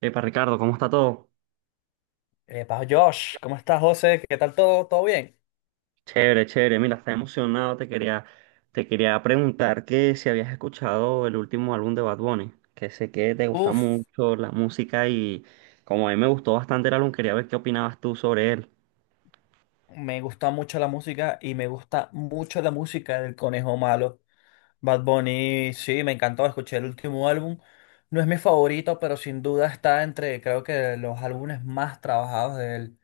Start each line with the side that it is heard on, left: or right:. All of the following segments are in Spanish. right: Epa, Ricardo, ¿cómo está todo?
left: Epa, Josh, ¿cómo estás, José? ¿Qué tal todo? ¿Todo bien?
right: Chévere, chévere. Mira, está emocionado. Te quería preguntar que si habías escuchado el último álbum de Bad Bunny, que sé que te gusta
left: Uf,
right: mucho la música y como a mí me gustó bastante el álbum, quería ver qué opinabas tú sobre él.
left: Me gusta mucho la música y me gusta mucho la música del Conejo Malo. Bad Bunny, sí, me encantó, escuché el último álbum. No es mi favorito, pero sin duda está entre, creo que, los álbumes más trabajados de él.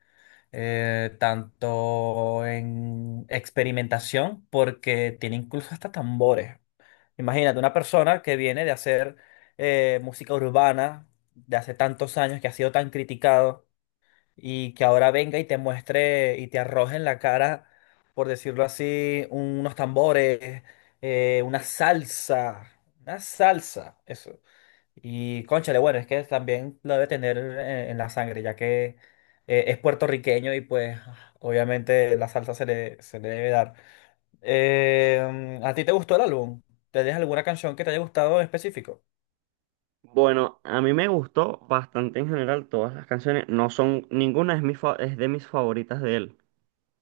left: Tanto en experimentación, porque tiene incluso hasta tambores. Imagínate, una persona que viene de hacer música urbana de hace tantos años, que ha sido tan criticado y que ahora venga y te muestre y te arroje en la cara, por decirlo así, unos tambores, una salsa, eso. Y cónchale, bueno, es que también lo debe tener en la sangre, ya que es puertorriqueño y pues obviamente la salsa se le debe dar. ¿A ti te gustó el álbum? ¿Te dejas alguna canción que te haya gustado en específico?
right: Bueno, a mí me gustó bastante en general todas las canciones. No son, ninguna es es de mis favoritas de él.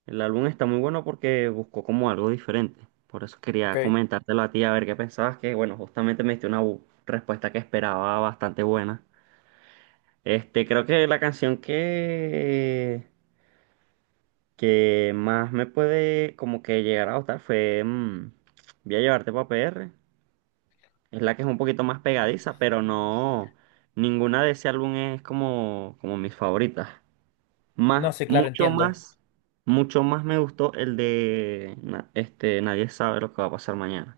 right: El álbum está muy bueno porque buscó como algo diferente. Por eso quería
left: Ok.
right: comentártelo a ti, a ver qué pensabas, que bueno, justamente me diste una respuesta que esperaba bastante buena. Este, creo que que más me puede como que llegar a gustar fue Voy a llevarte pa' PR. Es la que es un poquito más pegadiza, pero no, ninguna de ese álbum es como mis favoritas. Más,
left: No, sí, claro,
right: mucho
left: entiendo.
right: más, mucho más me gustó el de nadie sabe lo que va a pasar mañana.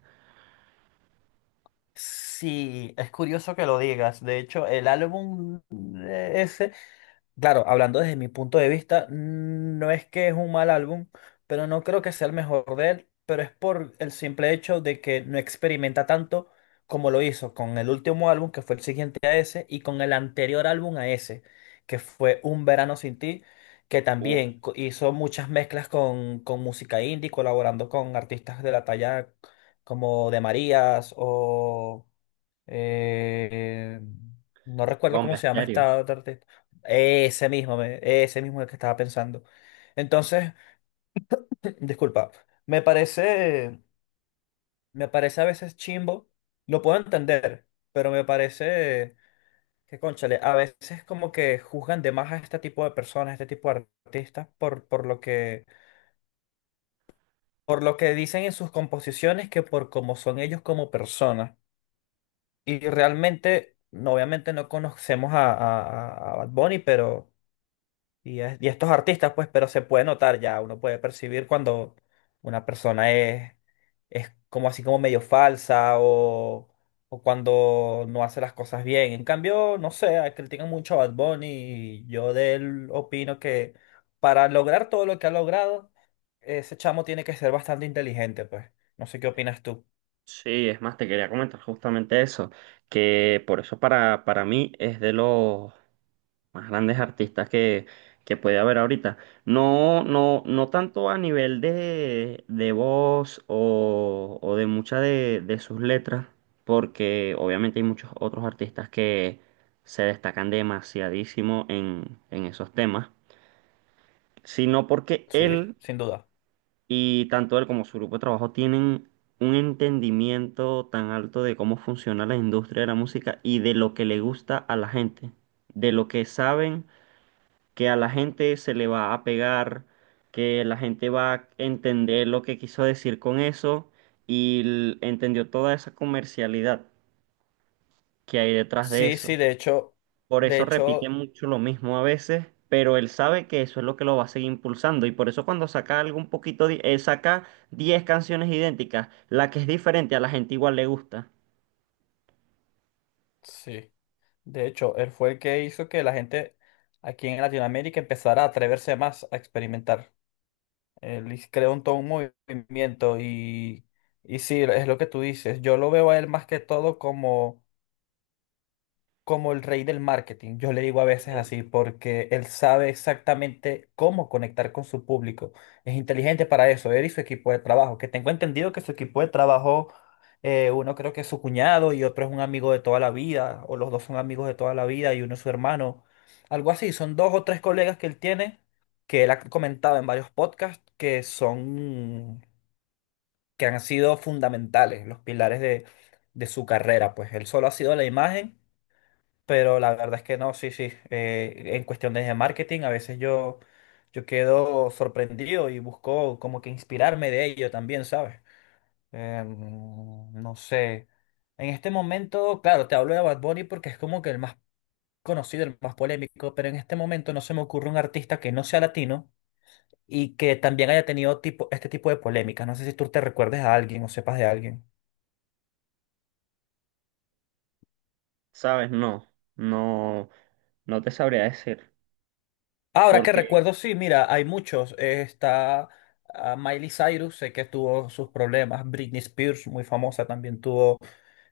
left: Sí, es curioso que lo digas. De hecho, el álbum ese, claro, hablando desde mi punto de vista, no es que es un mal álbum, pero no creo que sea el mejor de él, pero es por el simple hecho de que no experimenta tanto como lo hizo con el último álbum, que fue el siguiente a ese, y con el anterior álbum a ese, que fue Un Verano Sin Ti, que
right: Uf,
left: también hizo muchas mezclas con música indie, colaborando con artistas de la talla como de Marías o... Eh, no recuerdo
right: bomba
left: cómo se llama
right: estéreo.
left: esta otra artista. Ese mismo, ese mismo el que estaba pensando. Entonces, disculpa, me parece, me parece a veces chimbo, lo puedo entender, pero me parece que, cónchale, a veces como que juzgan de más a este tipo de personas, a este tipo de artistas, por lo por lo que dicen en sus composiciones que por cómo son ellos como personas. Y realmente, no, obviamente no conocemos Bad Bunny, pero, y a estos artistas, pues, pero se puede notar ya, uno puede percibir cuando una persona es como así como medio falsa o cuando no hace las cosas bien. En cambio, no sé, critican mucho a Bad Bunny y yo de él opino que para lograr todo lo que ha logrado, ese chamo tiene que ser bastante inteligente, pues. No sé qué opinas tú.
right: Sí, es más, te quería comentar justamente eso, que por eso para mí es de los más grandes artistas que puede haber ahorita. No tanto a nivel de voz o de muchas de sus letras, porque obviamente hay muchos otros artistas que se destacan demasiadísimo en esos temas, sino porque
left: Sí,
right: él
left: sin duda.
right: y tanto él como su grupo de trabajo tienen un entendimiento tan alto de cómo funciona la industria de la música y de lo que le gusta a la gente, de lo que saben que a la gente se le va a pegar, que la gente va a entender lo que quiso decir con eso y entendió toda esa comercialidad que hay detrás de
left: Sí, sí,
right: eso. Por
left: de
right: eso repite
left: hecho,
right: mucho lo mismo a veces, pero él sabe que eso es lo que lo va a seguir impulsando y por eso cuando saca algo un poquito, saca 10 canciones idénticas, la que es diferente a la gente igual le gusta.
left: sí, de hecho, él fue el que hizo que la gente aquí en Latinoamérica empezara a atreverse más a experimentar. Creó un todo un movimiento y sí, es lo que tú dices. Yo lo veo a él más que todo como como el rey del marketing. Yo le digo a veces así porque él sabe exactamente cómo conectar con su público. Es inteligente para eso, él y su equipo de trabajo, que tengo entendido que su equipo de trabajo, uno creo que es su cuñado y otro es un amigo de toda la vida, o los dos son amigos de toda la vida y uno es su hermano. Algo así, son dos o tres colegas que él tiene, que él ha comentado en varios podcasts, que han sido fundamentales, los pilares de su carrera. Pues él solo ha sido la imagen, pero la verdad es que no, sí, sí. En cuestiones de marketing, yo quedo sorprendido y busco como que inspirarme de ello también, ¿sabes? No sé. En este momento, claro, te hablo de Bad Bunny porque es como que el más conocido, el más polémico, pero en este momento no se me ocurre un artista que no sea latino y que también haya tenido tipo, este tipo de polémicas. No sé si tú te recuerdes a alguien o sepas de alguien.
right: ¿Sabes? No, no, no te sabría decir,
left: Ahora que
right: porque,
left: recuerdo, sí, mira, hay muchos. Está ah, Miley Cyrus, sé que tuvo sus problemas. Britney Spears, muy famosa, también tuvo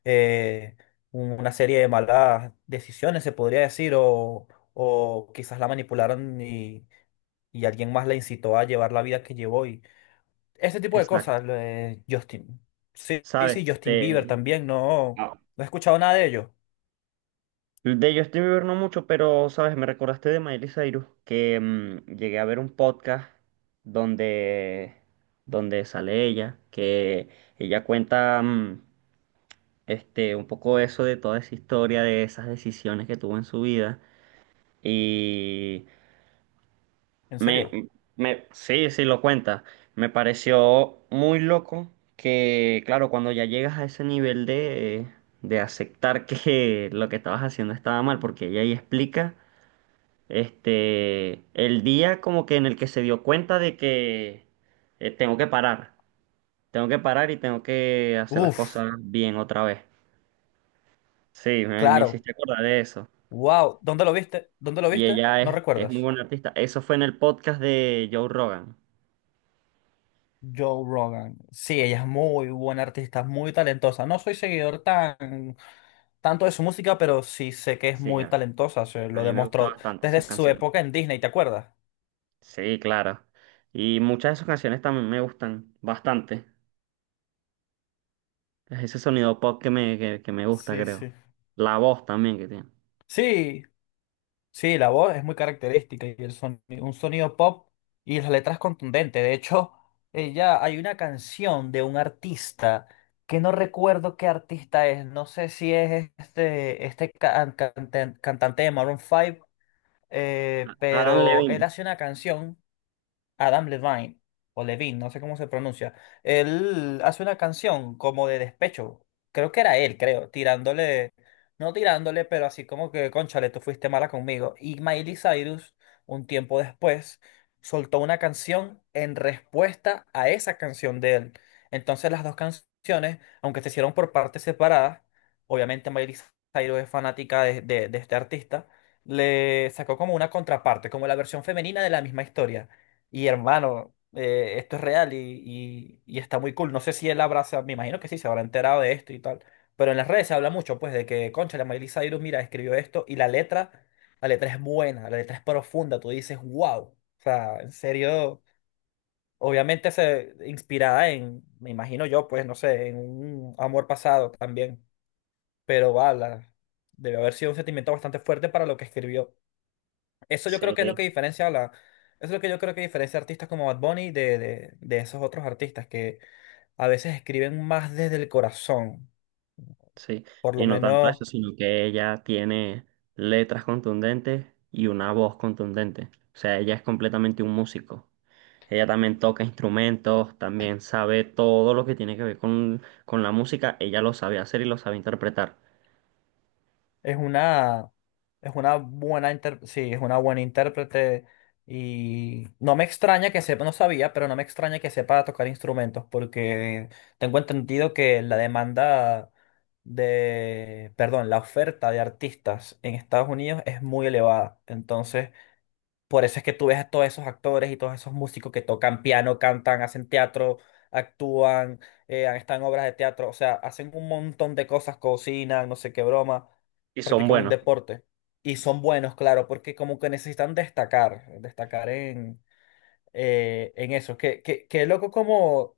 left: eh, una serie de malas decisiones, se podría decir, o quizás la manipularon y alguien más la incitó a llevar la vida que llevó. Y ese tipo de
right: exacto,
left: cosas, lo de Justin. Sí, sí,
right: ¿sabes?
left: sí, Justin Bieber
right: Te,
left: también, no, no he escuchado nada de ellos.
right: de Justin Bieber no mucho, pero, ¿sabes? Me recordaste de Miley Cyrus, que llegué a ver un podcast donde, donde sale ella, que ella cuenta un poco eso de toda esa historia, de esas decisiones que tuvo en su vida. Y
left: ¿En serio?
right: me, sí, sí, lo cuenta. Me pareció muy loco que, claro, cuando ya llegas a ese nivel de aceptar que lo que estabas haciendo estaba mal, porque ella ahí explica. Este, el día como que en el que se dio cuenta de que eh, tengo que parar, tengo que parar y tengo que hacer las
left: Uf,
right: cosas bien otra vez. Sí, me
left: claro.
right: hiciste acordar de eso.
left: Wow. ¿Dónde lo viste? ¿Dónde lo
right: Y
left: viste? ¿No
right: es muy
left: recuerdas?
right: buena artista. Eso fue en el podcast de Joe Rogan.
left: Joe Rogan. Sí, ella es muy buena artista, muy talentosa. No soy seguidor tan tanto de su música, pero sí sé que es
right: Sí,
left: muy talentosa. Se
right: a
left: lo
right: mí me gustan
left: demostró
right: bastante
left: desde
right: sus
left: su
right: canciones.
left: época en Disney, ¿te acuerdas?
right: Sí, claro. Y muchas de sus canciones también me gustan bastante. Es ese sonido pop que que me gusta,
left: Sí,
right: creo.
left: sí.
right: La voz también que tiene.
left: Sí, sí, la voz es muy característica y el sonido, un sonido pop y las letras contundentes. De hecho, ella hay una canción de un artista que no recuerdo qué artista es. No sé si es este, cantante de Maroon 5,
right: Adam
left: pero él
right: Levine.
left: hace una canción. Adam Levine, o Levine, no sé cómo se pronuncia, él hace una canción como de despecho. Creo que era él, creo, tirándole, no tirándole, pero así como que, cónchale, tú fuiste mala conmigo. Y Miley Cyrus, un tiempo después, soltó una canción en respuesta a esa canción de él. Entonces las dos canciones, aunque se hicieron por partes separadas, obviamente Miley Cyrus es fanática de este artista, le sacó como una contraparte, como la versión femenina de la misma historia. Y hermano, esto es real y está muy cool. No sé si él habrá, me imagino que sí, se habrá enterado de esto y tal. Pero en las redes se habla mucho, pues, de que, concha, la Miley Cyrus, mira, escribió esto y la letra es buena, la letra es profunda. Tú dices, wow. O sea, en serio, obviamente se inspirada en, me imagino yo, pues, no sé, en un amor pasado también. Pero va, debe haber sido un sentimiento bastante fuerte para lo que escribió. Eso yo creo que es lo
right: Sí,
left: que diferencia eso es lo que yo creo que diferencia a artistas como Bad Bunny de esos otros artistas que a veces escriben más desde el corazón.
right: sí,
left: Por
right: y
left: lo
right: no tanto
left: menos
right: eso, sino que ella tiene letras contundentes y una voz contundente. O sea, ella es completamente un músico. Ella también toca instrumentos, también sabe todo lo que tiene que ver con la música. Ella lo sabe hacer y lo sabe interpretar.
left: es una, es una sí, es una buena intérprete. Y no me extraña que sepa, no sabía, pero no me extraña que sepa tocar instrumentos, porque tengo entendido que la demanda de, perdón, la oferta de artistas en Estados Unidos es muy elevada. Entonces, por eso es que tú ves a todos esos actores y todos esos músicos que tocan piano, cantan, hacen teatro, actúan, han en obras de teatro, o sea, hacen un montón de cosas, cocinan, no sé qué broma,
right: Y son
left: practican un
right: buenos.
left: deporte. Y son buenos, claro, porque como que necesitan destacar, destacar en eso. Qué loco como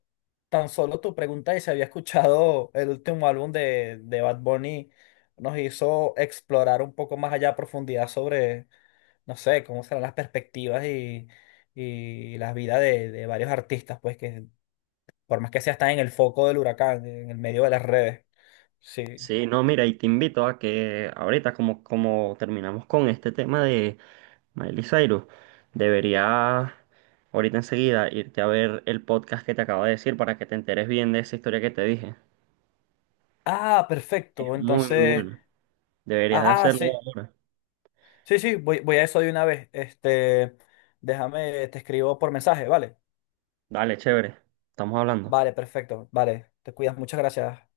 left: tan solo tu pregunta y se había escuchado el último álbum de Bad Bunny, nos hizo explorar un poco más allá a profundidad sobre no sé, cómo serán las perspectivas y las vidas de varios artistas, pues que por más que sea, están en el foco del huracán, en el medio de las redes. Sí.
right: Sí, no, mira, y te invito a que ahorita, como, como terminamos con este tema de Miley Cyrus, deberías ahorita enseguida irte a ver el podcast que te acabo de decir para que te enteres bien de esa historia que te dije.
left: Ah,
right: Es
left: perfecto.
right: muy, muy
left: Entonces,
right: bueno. Deberías de
left: ah,
right: hacerlo
left: sí.
right: ahora.
left: Sí, sí, voy a eso de una vez. Este, déjame, te escribo por mensaje, ¿vale?
right: Dale, chévere. Estamos hablando.
left: Vale, perfecto. Vale, te cuidas. Muchas gracias.